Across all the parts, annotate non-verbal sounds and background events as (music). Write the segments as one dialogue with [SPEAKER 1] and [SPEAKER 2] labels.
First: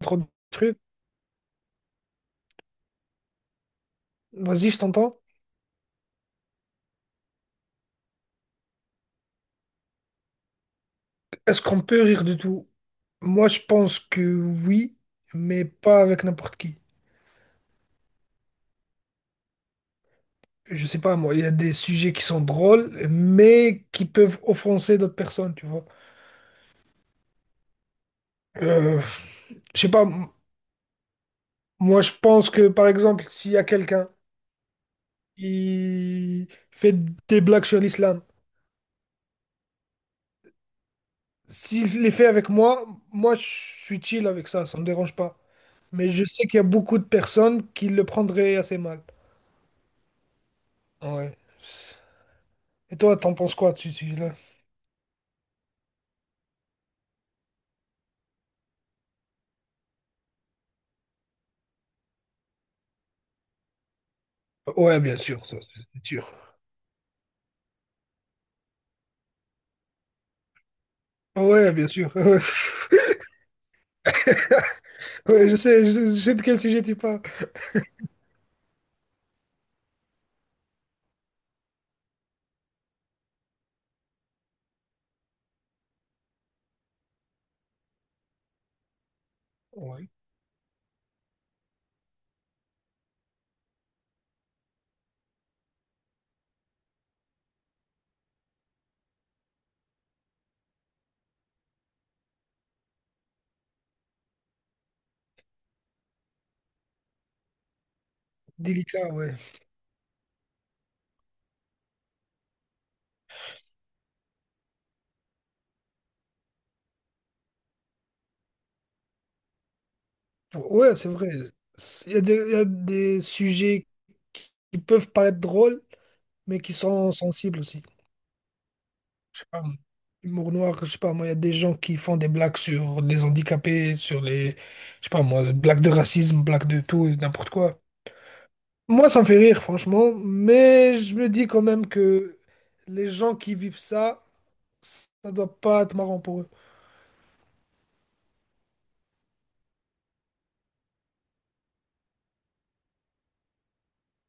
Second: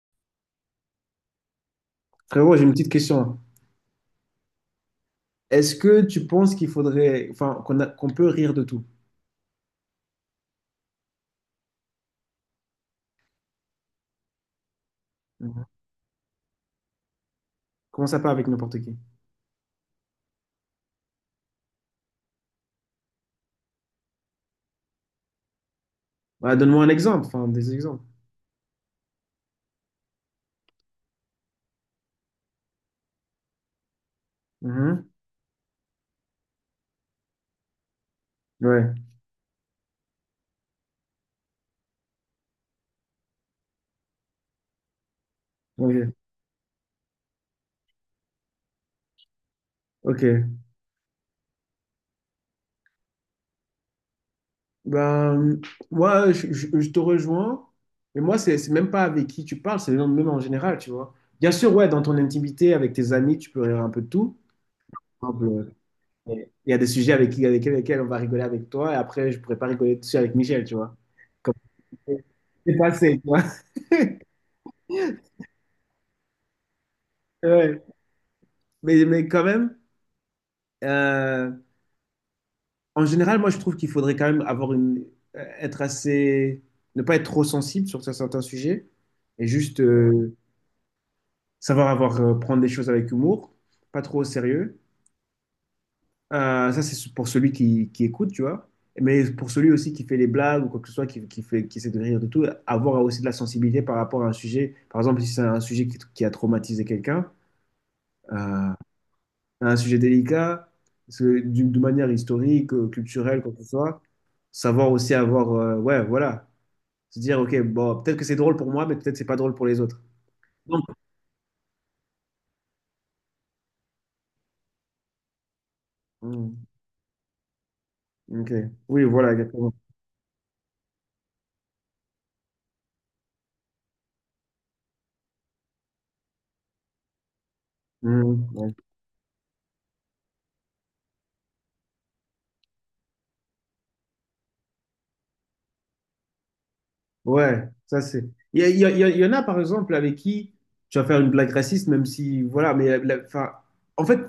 [SPEAKER 1] Trop de trucs.
[SPEAKER 2] Frérot, j'ai une petite question.
[SPEAKER 1] Vas-y, je t'entends.
[SPEAKER 2] Est-ce que tu penses qu'il faudrait, enfin, qu'on peut rire de tout?
[SPEAKER 1] Est-ce qu'on peut rire de tout? Moi, je pense que oui,
[SPEAKER 2] Mhm.
[SPEAKER 1] mais pas avec n'importe qui.
[SPEAKER 2] Comment ça pas avec n'importe qui?
[SPEAKER 1] Je sais pas, moi, il y a des sujets qui sont drôles, mais qui peuvent offenser d'autres personnes, tu vois.
[SPEAKER 2] Bah, donne-moi un exemple, enfin, des exemples.
[SPEAKER 1] Euh, je sais pas, moi, je pense que, par exemple, s'il y a quelqu'un
[SPEAKER 2] Mhm.
[SPEAKER 1] qui fait des blagues sur l'islam,
[SPEAKER 2] Ouais,
[SPEAKER 1] s'il les fait avec moi, moi, je suis chill avec ça, ça me dérange pas. Mais
[SPEAKER 2] ok.
[SPEAKER 1] je sais qu'il y a beaucoup de personnes qui le prendraient assez mal.
[SPEAKER 2] Ok.
[SPEAKER 1] Ouais. Et toi, t'en penses quoi de ce sujet-là?
[SPEAKER 2] Ben, moi, je te rejoins, mais moi, c'est même pas avec qui tu parles, c'est même en général, tu vois. Bien sûr, ouais, dans ton intimité, avec tes amis, tu peux rire un peu de tout.
[SPEAKER 1] Ouais, bien
[SPEAKER 2] Par
[SPEAKER 1] sûr,
[SPEAKER 2] exemple,
[SPEAKER 1] ça, c'est sûr.
[SPEAKER 2] il y a des sujets avec lesquels on va rigoler avec toi, et après, je pourrais pas rigoler dessus avec Michel, tu vois. Comme
[SPEAKER 1] Ouais, bien sûr. (laughs)
[SPEAKER 2] c'est passé, tu vois.
[SPEAKER 1] Ouais, je sais, je sais de quel sujet tu parles.
[SPEAKER 2] (laughs) Mais quand même, euh, en général, moi, je trouve qu'il faudrait quand même avoir être assez, ne pas être trop sensible sur certains sujets et juste,
[SPEAKER 1] Ouais.
[SPEAKER 2] savoir, prendre des choses avec humour, pas trop au sérieux. Ça, c'est pour celui qui écoute, tu vois. Mais pour celui aussi qui fait les blagues ou quoi que ce soit, qui essaie de rire de tout, avoir aussi de la sensibilité par rapport à un sujet. Par exemple, si c'est un sujet qui a traumatisé quelqu'un, euh,
[SPEAKER 1] Délicat, ouais.
[SPEAKER 2] un sujet délicat, parce que d'une de manière historique, culturelle, quoi que ce soit. Savoir aussi, ouais, voilà, se dire, ok, bon, peut-être que c'est drôle pour moi, mais peut-être que c'est pas drôle pour les autres. Non.
[SPEAKER 1] Ouais, c'est vrai. Il y a des sujets qui peuvent paraître drôles, mais
[SPEAKER 2] Mm,
[SPEAKER 1] qui sont sensibles aussi. Je
[SPEAKER 2] ok. Oui, voilà,
[SPEAKER 1] sais pas.
[SPEAKER 2] exactement.
[SPEAKER 1] Humour noir, je sais pas, moi, il y a des gens qui font des blagues sur les handicapés, sur les, je sais pas, moi, blagues de racisme, blagues de tout et n'importe quoi.
[SPEAKER 2] Mm, ouais.
[SPEAKER 1] Moi, ça me fait rire, franchement, mais je me dis quand même que les gens qui vivent ça, ça doit pas être marrant pour eux.
[SPEAKER 2] Ouais, ça c'est. Il y en a, par exemple, avec qui tu vas faire une blague raciste, même si, voilà, mais enfin, en fait,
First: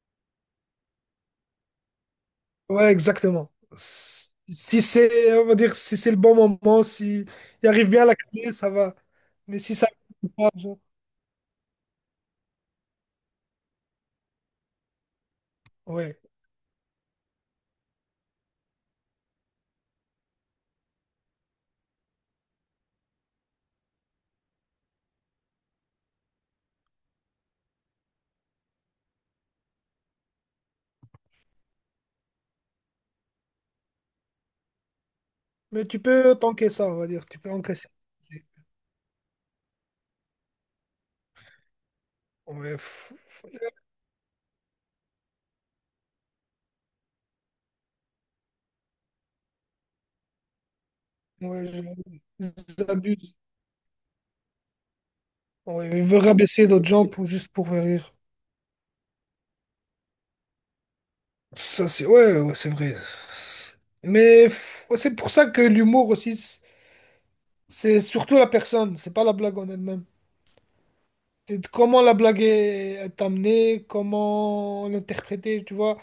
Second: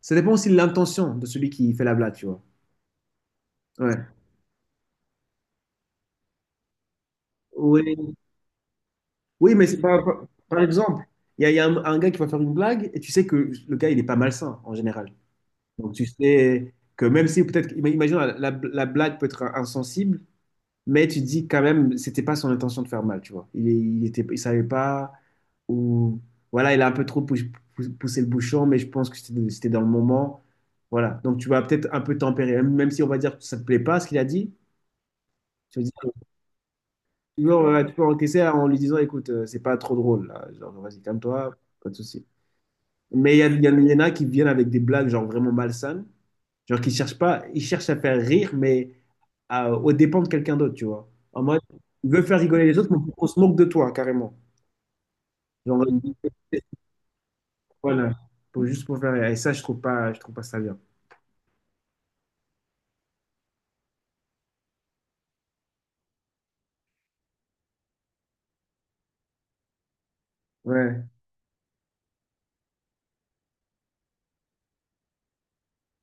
[SPEAKER 2] ça dépend aussi de l'intention de celui qui fait la blague, tu vois.
[SPEAKER 1] Ouais, exactement.
[SPEAKER 2] Ouais.
[SPEAKER 1] Si c'est, on va dire, si c'est le bon moment, si il arrive
[SPEAKER 2] Oui,
[SPEAKER 1] bien à la clé, ça va.
[SPEAKER 2] oui,
[SPEAKER 1] Mais
[SPEAKER 2] mais
[SPEAKER 1] si
[SPEAKER 2] c'est
[SPEAKER 1] ça
[SPEAKER 2] pas,
[SPEAKER 1] arrive pas,
[SPEAKER 2] par
[SPEAKER 1] genre,
[SPEAKER 2] exemple, il y a un gars qui va faire une blague et tu sais que le gars, il est pas malsain en général. Donc tu
[SPEAKER 1] ouais.
[SPEAKER 2] sais que même si peut-être, imagine, la blague peut être insensible, mais tu te dis quand même, c'était pas son intention de faire mal, tu vois. Il savait pas, ou voilà, il a un peu trop poussé le bouchon, mais je pense que c'était dans le moment. Voilà. Donc tu vas peut-être un peu tempérer, même si on va dire que ça te plaît pas ce qu'il a dit, tu
[SPEAKER 1] Mais
[SPEAKER 2] vas dire,
[SPEAKER 1] tu peux tanker ça, on va dire. Tu peux
[SPEAKER 2] non, ouais,
[SPEAKER 1] encaisser.
[SPEAKER 2] tu peux encaisser en lui disant, écoute, c'est pas trop drôle, là. Genre, vas-y, calme-toi, pas de souci.
[SPEAKER 1] Ouais,
[SPEAKER 2] Mais il y en a qui viennent avec des blagues, genre, vraiment malsaines. Genre, qui cherchent pas, ils cherchent à faire rire, mais au dépens de quelqu'un d'autre, tu vois. En mode,
[SPEAKER 1] ouais,
[SPEAKER 2] ils veulent faire rigoler les
[SPEAKER 1] ils
[SPEAKER 2] autres, mais on
[SPEAKER 1] abusent.
[SPEAKER 2] se moque de toi, carrément. Genre,
[SPEAKER 1] Ouais, ils veulent rabaisser d'autres gens pour juste pour faire
[SPEAKER 2] voilà.
[SPEAKER 1] rire.
[SPEAKER 2] Juste pour faire rire. Et ça, je trouve pas ça bien.
[SPEAKER 1] Ça, c'est ouais, ouais, c'est vrai. Mais ouais, c'est pour ça que l'humour aussi, c'est surtout la personne, c'est pas la blague en elle-même.
[SPEAKER 2] Ouais,
[SPEAKER 1] Et de comment la blague est amenée, comment l'interpréter, tu vois.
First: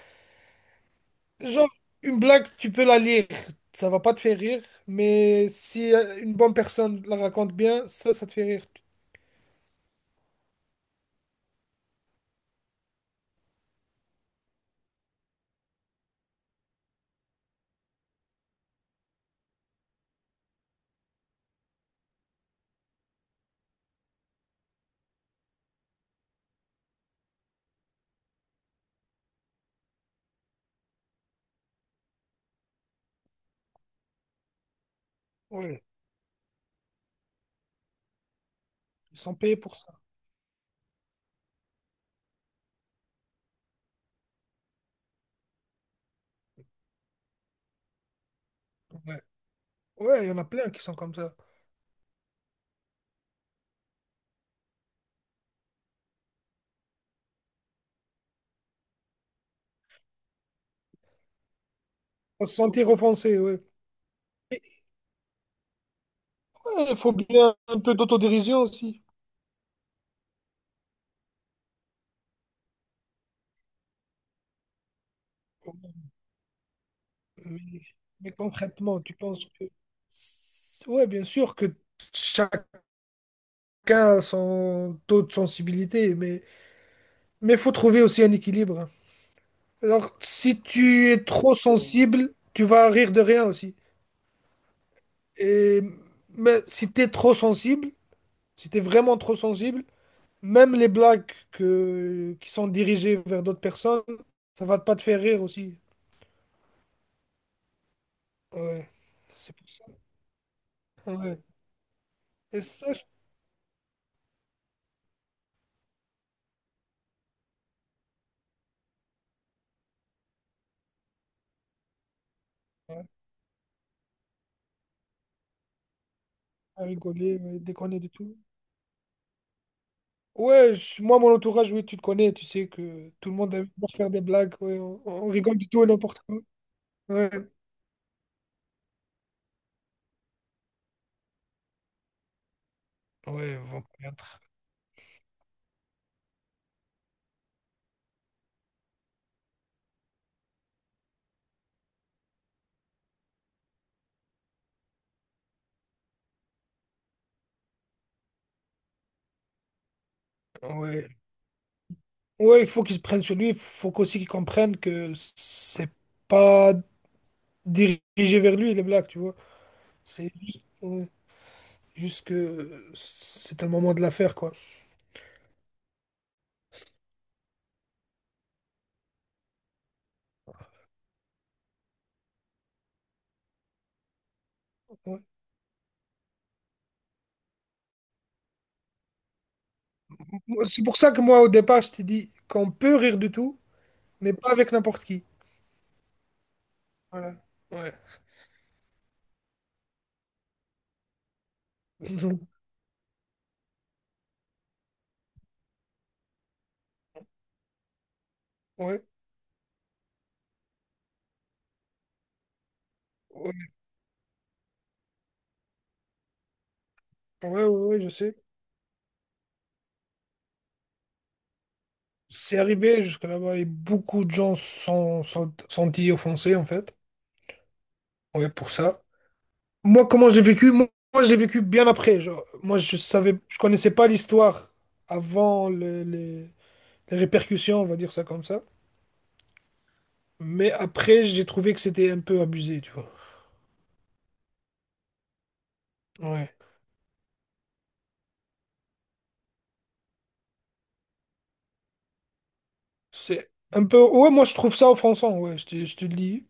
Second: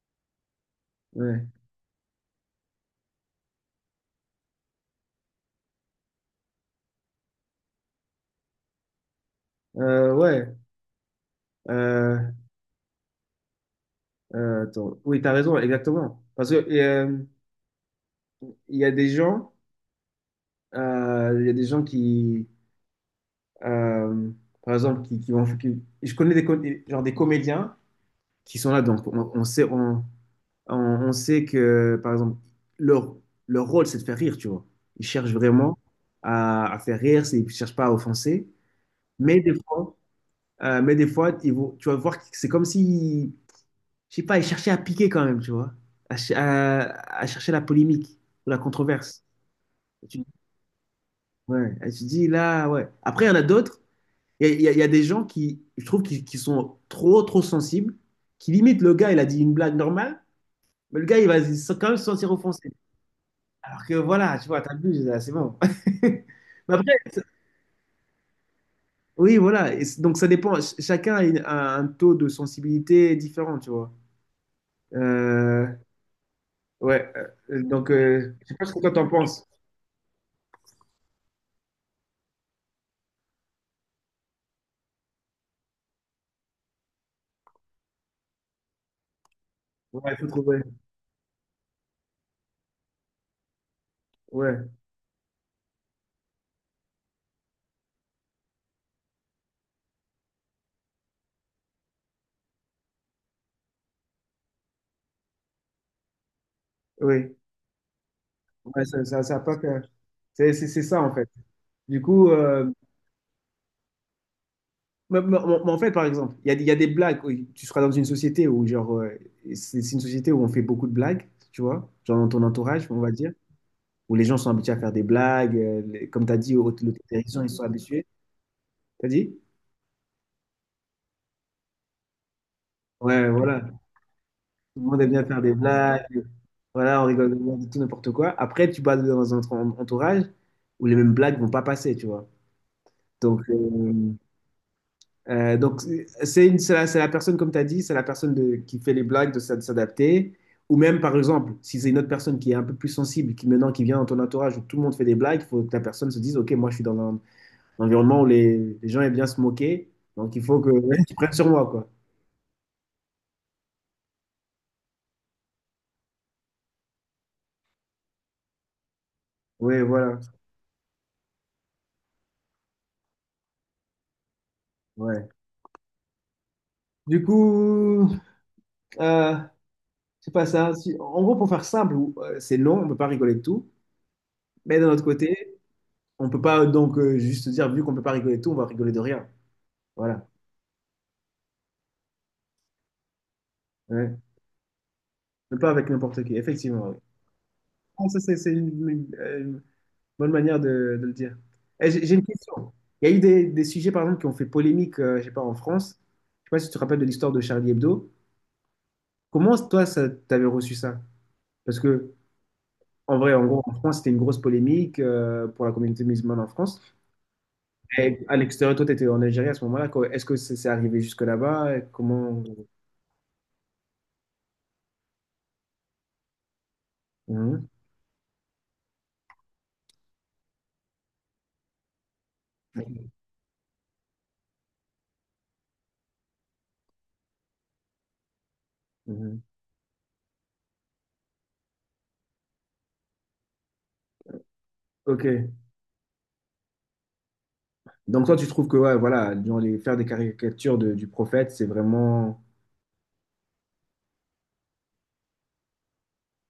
[SPEAKER 2] ouais.
[SPEAKER 1] Genre, une blague, tu peux la lire, ça va pas te faire rire, mais si une bonne personne la raconte bien, ça te fait rire.
[SPEAKER 2] Ouais. Euh, Attends. Oui, t'as raison, exactement. Parce que, il y a des gens, il y a des gens qui, euh, par exemple, je connais genre des comédiens qui sont là, donc on- on sait que, par exemple, leur, leur rôle, c'est de faire rire, tu vois. Ils cherchent vraiment
[SPEAKER 1] Ouais,
[SPEAKER 2] à faire rire, ils ne cherchent pas à offenser.
[SPEAKER 1] ils sont
[SPEAKER 2] Mais des
[SPEAKER 1] payés pour
[SPEAKER 2] fois,
[SPEAKER 1] ça.
[SPEAKER 2] mais des fois ils vont, tu vas voir que c'est comme si, je sais pas, ils cherchaient à piquer quand même, tu vois, à, ch- à- à chercher la polémique ou la
[SPEAKER 1] Ouais,
[SPEAKER 2] controverse. Et tu,
[SPEAKER 1] ouais, il y en a plein qui sont comme ça.
[SPEAKER 2] ouais, et tu dis là, ouais. Après, il y en a d'autres. Il y a des gens qui, je trouve, qui sont trop, trop sensibles, qui limite le gars, il a dit une blague normale, mais le gars, il va quand même se sentir
[SPEAKER 1] Pour se
[SPEAKER 2] offensé.
[SPEAKER 1] sentir offensé, ouais.
[SPEAKER 2] Alors que voilà, tu vois,
[SPEAKER 1] Et,
[SPEAKER 2] t'as vu, là, c'est bon. (laughs) Mais
[SPEAKER 1] ouais,
[SPEAKER 2] après,
[SPEAKER 1] il faut bien un peu d'autodérision aussi.
[SPEAKER 2] oui, voilà. Et donc ça dépend. Chacun a un taux de sensibilité différent, tu vois. Euh, ouais.
[SPEAKER 1] Mais,
[SPEAKER 2] Donc,
[SPEAKER 1] mais
[SPEAKER 2] je sais pas ce que toi
[SPEAKER 1] concrètement,
[SPEAKER 2] t'en
[SPEAKER 1] tu penses
[SPEAKER 2] penses.
[SPEAKER 1] que... Ouais, bien sûr que chacun a son taux de sensibilité, mais... Mais il faut trouver aussi un équilibre.
[SPEAKER 2] Ouais,
[SPEAKER 1] Alors,
[SPEAKER 2] faut
[SPEAKER 1] si
[SPEAKER 2] trouver.
[SPEAKER 1] tu es trop sensible, tu vas rire de rien aussi.
[SPEAKER 2] Ouais,
[SPEAKER 1] Et mais si tu es trop sensible, si tu es vraiment trop sensible, même les blagues qui sont dirigées vers d'autres personnes, ça va pas te faire rire aussi.
[SPEAKER 2] oui. Ouais,
[SPEAKER 1] Ouais,
[SPEAKER 2] ça a
[SPEAKER 1] c'est
[SPEAKER 2] pas
[SPEAKER 1] pour
[SPEAKER 2] que-
[SPEAKER 1] ça.
[SPEAKER 2] C'est ça, en fait.
[SPEAKER 1] Ouais.
[SPEAKER 2] Du coup.
[SPEAKER 1] Et ça, je
[SPEAKER 2] Mais en fait, par exemple, il y a des blagues où tu seras dans une société où, genre, c'est une société où on fait beaucoup de blagues, tu vois, genre dans ton entourage, on
[SPEAKER 1] ouais,
[SPEAKER 2] va dire, où les gens sont habitués à faire des blagues. Comme tu as dit, au
[SPEAKER 1] à rigoler,
[SPEAKER 2] télévision, ils
[SPEAKER 1] ouais,
[SPEAKER 2] sont
[SPEAKER 1] déconner
[SPEAKER 2] habitués.
[SPEAKER 1] du tout.
[SPEAKER 2] T'as dit?
[SPEAKER 1] Ouais, moi, mon entourage, oui, tu te connais, tu sais que
[SPEAKER 2] Ouais,
[SPEAKER 1] tout le monde
[SPEAKER 2] voilà.
[SPEAKER 1] aime bien faire des blagues. Ouais,
[SPEAKER 2] Tout le monde aime bien
[SPEAKER 1] on
[SPEAKER 2] faire des
[SPEAKER 1] rigole du tout et n'importe
[SPEAKER 2] blagues.
[SPEAKER 1] quoi.
[SPEAKER 2] Voilà, on
[SPEAKER 1] Ouais,
[SPEAKER 2] rigole de tout n'importe quoi. Après, tu vas dans un entourage où les mêmes blagues vont pas passer, tu vois. Donc,
[SPEAKER 1] ouais, vont
[SPEAKER 2] euh,
[SPEAKER 1] connaître.
[SPEAKER 2] Euh, donc, c'est la personne, comme tu as dit, c'est la personne qui fait les blagues de s'adapter. Ou même, par exemple, si c'est une autre personne qui est un peu plus sensible, qui maintenant qui vient dans ton entourage où tout le monde fait des blagues, il faut que la personne se dise, OK, moi je suis dans un environnement où les gens aiment bien se moquer, donc il faut que (laughs)
[SPEAKER 1] Ouais.
[SPEAKER 2] tu prennes sur moi, quoi.
[SPEAKER 1] Ouais, il faut qu'ils prennent sur lui, il faut qu'aussi qu'ils comprennent que c'est pas dirigé vers lui les blagues, tu vois.
[SPEAKER 2] Oui, voilà.
[SPEAKER 1] C'est juste, ouais, juste que c'est un moment de l'affaire, quoi.
[SPEAKER 2] Ouais. Du coup, euh, c'est pas ça. En gros, pour faire simple, c'est long, on ne peut pas rigoler de tout. Mais d'un autre
[SPEAKER 1] Ouais.
[SPEAKER 2] côté, on ne peut pas donc, juste dire, vu qu'on ne peut pas rigoler de tout, on va rigoler de rien. Voilà.
[SPEAKER 1] Moi, c'est pour ça que moi, au départ, je t'ai dit qu'on peut rire de tout,
[SPEAKER 2] Ouais.
[SPEAKER 1] mais pas avec n'importe qui.
[SPEAKER 2] Mais pas avec n'importe qui, effectivement. Oui.
[SPEAKER 1] Ouais.
[SPEAKER 2] Bon, ça, c'est une bonne manière de le dire. Eh, J'ai une
[SPEAKER 1] (laughs)
[SPEAKER 2] question. Il y a eu des sujets, par exemple, qui ont fait polémique, je sais pas, en France. Je sais pas si tu te rappelles de l'histoire de Charlie Hebdo.
[SPEAKER 1] Ouais,
[SPEAKER 2] Comment, toi, ça, t'avais reçu ça? Parce que, en vrai, en gros,
[SPEAKER 1] ouais,
[SPEAKER 2] en France, c'était une grosse polémique, pour la communauté musulmane en France.
[SPEAKER 1] ouais, ouais, ouais, je
[SPEAKER 2] Et
[SPEAKER 1] sais.
[SPEAKER 2] à l'extérieur, toi, tu étais en Algérie à ce moment-là, quoi. Est-ce que c'est arrivé jusque là-bas? Et comment…
[SPEAKER 1] C'est arrivé jusque là-bas et beaucoup de gens sont, sont dit offensés, en fait.
[SPEAKER 2] Mhm.
[SPEAKER 1] Ouais, pour ça. Moi, comment je l'ai vécu? Moi, moi, je l'ai vécu bien après. Genre, moi, je savais, je connaissais pas l'histoire avant les répercussions, on va dire ça comme ça.
[SPEAKER 2] Mhm.
[SPEAKER 1] Mais après, j'ai trouvé que c'était un peu abusé, tu vois.
[SPEAKER 2] Ok.
[SPEAKER 1] Ouais.
[SPEAKER 2] Donc toi, tu trouves que ouais, voilà, genre, faire des caricatures du prophète, c'est vraiment
[SPEAKER 1] C'est un peu. Ouais, moi, je trouve ça offensant. Ouais, je te le dis.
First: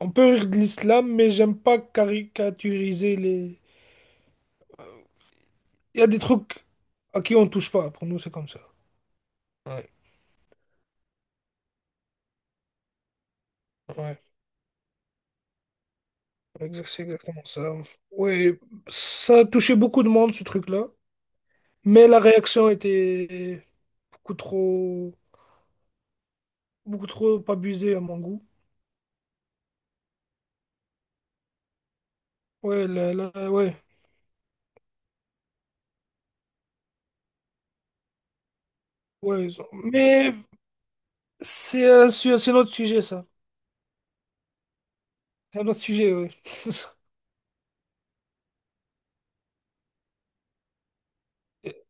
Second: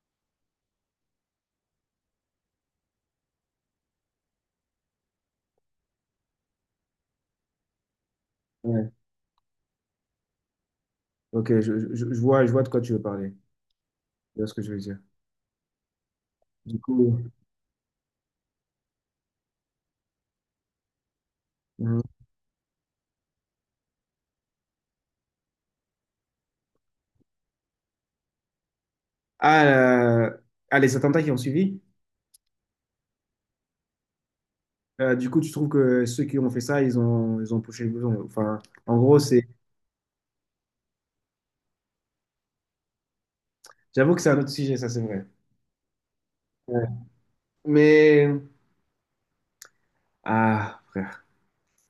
[SPEAKER 1] On peut rire de l'islam, mais j'aime pas caricaturiser les. Il y a des trucs à qui on touche pas. Pour nous, c'est comme ça.
[SPEAKER 2] Ouais.
[SPEAKER 1] Ouais,
[SPEAKER 2] Ok, je vois de quoi tu veux parler.
[SPEAKER 1] ouais.
[SPEAKER 2] Je vois ce que je veux dire. Du
[SPEAKER 1] C'est
[SPEAKER 2] coup,
[SPEAKER 1] exactement ça. Ouais, ça a touché beaucoup de monde, ce truc-là.
[SPEAKER 2] mhm.
[SPEAKER 1] Mais la réaction était beaucoup trop, beaucoup trop abusée à mon goût.
[SPEAKER 2] Ah, ah, les attentats qui ont suivi,
[SPEAKER 1] Ouais, ouais,
[SPEAKER 2] du coup, tu trouves que ceux qui ont fait ça, ils ont poussé le bouton. Enfin, en gros,
[SPEAKER 1] ouais. Mais c'est un, c'est un autre sujet, ça.
[SPEAKER 2] j'avoue que c'est un autre sujet, ça, c'est vrai.
[SPEAKER 1] C'est un autre sujet, ouais. (laughs)
[SPEAKER 2] Ouais. Mais, ah, frère.
[SPEAKER 1] Et-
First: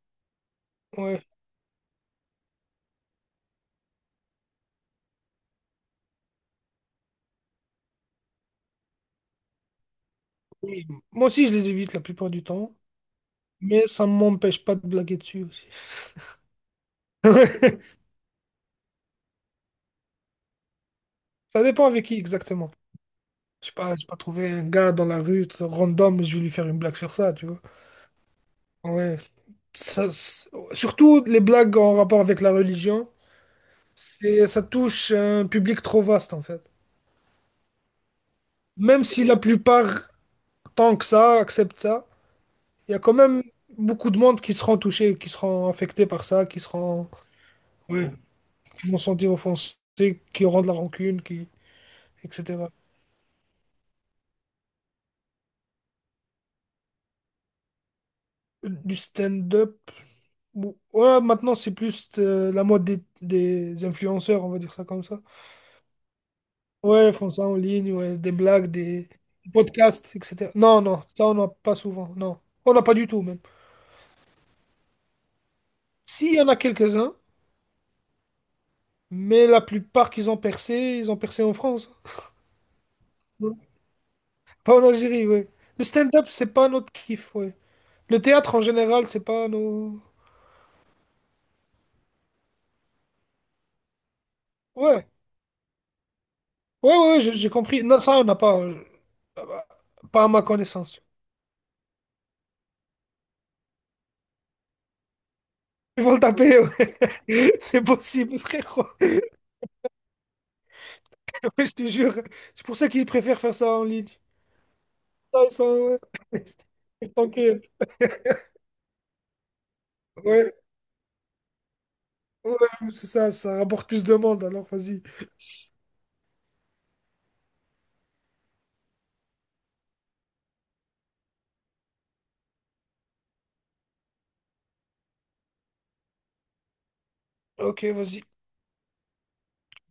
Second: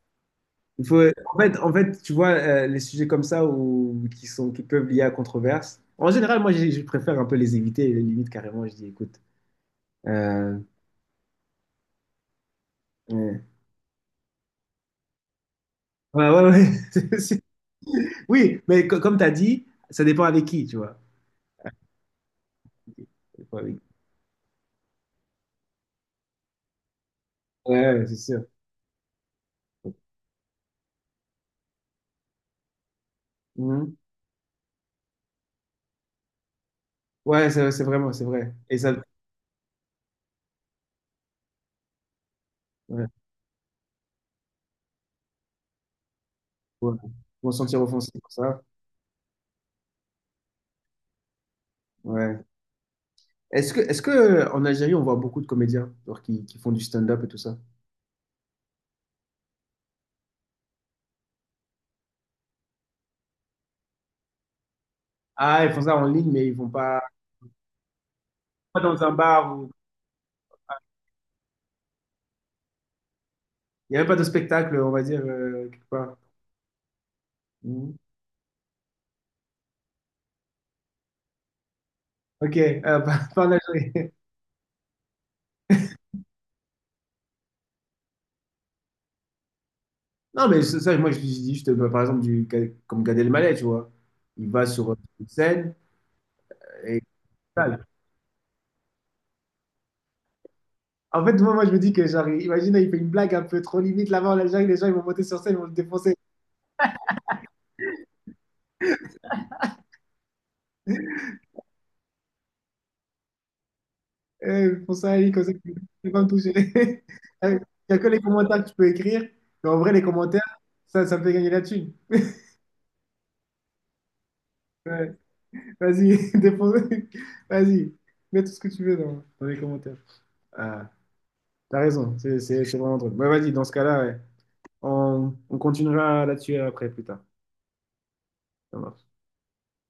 [SPEAKER 2] Il faut,
[SPEAKER 1] Ouais.
[SPEAKER 2] en fait, tu vois, les sujets comme ça ou qui sont, qui peuvent lier à controverse, en général, moi, je préfère un peu les éviter, les limites carrément. Je dis, écoute, euh,
[SPEAKER 1] Oui. Moi aussi, je les évite la plupart du temps,
[SPEAKER 2] ouais,
[SPEAKER 1] mais ça ne m'empêche pas de blaguer dessus aussi.
[SPEAKER 2] ouais, ouais, ouais.
[SPEAKER 1] (laughs)
[SPEAKER 2] (laughs) Oui, mais comme tu as dit, ça dépend avec qui, tu vois.
[SPEAKER 1] Ça dépend avec qui exactement.
[SPEAKER 2] Ça dépend
[SPEAKER 1] Je sais
[SPEAKER 2] avec-
[SPEAKER 1] pas, j'ai pas trouvé un gars dans la rue tout random, je vais lui faire une blague sur ça, tu vois.
[SPEAKER 2] Ouais, ouais, c'est sûr.
[SPEAKER 1] Ouais. Ça, c'est- surtout les blagues en rapport avec la religion.
[SPEAKER 2] Mhm.
[SPEAKER 1] C'est, ça touche un public trop vaste en fait.
[SPEAKER 2] Ouais, c'est vraiment, c'est vrai. Et ça,
[SPEAKER 1] Même si la plupart, tant que ça, acceptent ça, il y a
[SPEAKER 2] ouais,
[SPEAKER 1] quand même beaucoup de monde qui seront touchés, qui seront affectés par ça, qui
[SPEAKER 2] ouais.
[SPEAKER 1] seront,
[SPEAKER 2] Ils vont se sentir
[SPEAKER 1] oui,
[SPEAKER 2] offensés pour ça.
[SPEAKER 1] qui vont se sentir offensés, qui auront de la rancune, qui,
[SPEAKER 2] Ouais.
[SPEAKER 1] etc.
[SPEAKER 2] Est-ce que en Algérie, on voit beaucoup de comédiens genre, qui font du stand-up et tout ça?
[SPEAKER 1] Du stand-up, ouais, maintenant c'est plus la mode des influenceurs, on va dire ça comme ça.
[SPEAKER 2] Ah, ils font ça en ligne, mais ils vont pas,
[SPEAKER 1] Ouais, ils font ça en ligne, ouais, des blagues,
[SPEAKER 2] pas dans
[SPEAKER 1] des
[SPEAKER 2] un bar ou
[SPEAKER 1] podcasts, etc. Non, non, ça on n'a pas souvent, non. On n'a pas du tout même.
[SPEAKER 2] il n'y a même pas de spectacle, on va dire, quelque part.
[SPEAKER 1] S'il y en a quelques-uns,
[SPEAKER 2] Mhm.
[SPEAKER 1] mais la plupart qu'ils ont percé, ils ont percé en France.
[SPEAKER 2] Ok, (laughs) pas en
[SPEAKER 1] Ouais.
[SPEAKER 2] Algérie.
[SPEAKER 1] Pas en Algérie, ouais. Le stand-up, c'est pas notre kiff, ouais. Le théâtre, en général, c'est pas nos...
[SPEAKER 2] Non, mais c'est ça, moi, je dis juste, bah, par exemple, comme Gad Elmaleh, tu vois. Il va sur
[SPEAKER 1] Ouais,
[SPEAKER 2] une scène
[SPEAKER 1] ouais,
[SPEAKER 2] et…
[SPEAKER 1] ouais, j'ai compris. Non, ça, on n'a pas... bah, Pas à ma connaissance.
[SPEAKER 2] En fait, moi, moi, je me dis que, genre, imagine, il fait une blague un peu trop limite là-bas en Algérie, les gens, ils vont monter sur scène, ils vont le
[SPEAKER 1] Ils vont
[SPEAKER 2] défoncer.
[SPEAKER 1] le taper, ouais. (laughs) C'est possible, frérot. Ouais, je te jure. C'est pour ça qu'ils préfèrent faire ça en ligne.
[SPEAKER 2] Eh, ils font ça, ils,
[SPEAKER 1] Ça,
[SPEAKER 2] comme ça,
[SPEAKER 1] ils sont...
[SPEAKER 2] ils vont pas me
[SPEAKER 1] ouais.
[SPEAKER 2] toucher. (laughs)
[SPEAKER 1] (laughs) Tant que...
[SPEAKER 2] Il n'y a que les commentaires que tu peux écrire, mais en vrai, les
[SPEAKER 1] Ouais,
[SPEAKER 2] commentaires, ça me fait gagner la thune.
[SPEAKER 1] ouais, c'est ça, ça rapporte plus de monde, alors vas-y.
[SPEAKER 2] Ouais. Vas-y, (laughs) défonce. Vas-y, mets tout ce que tu veux dans les commentaires. Ah, t'as raison, c'est vraiment drôle. Ouais, vas-y, dans ce cas-là, ouais. On continuera là-dessus après, plus tard.
[SPEAKER 1] Ok, vas-y.
[SPEAKER 2] Ça marche.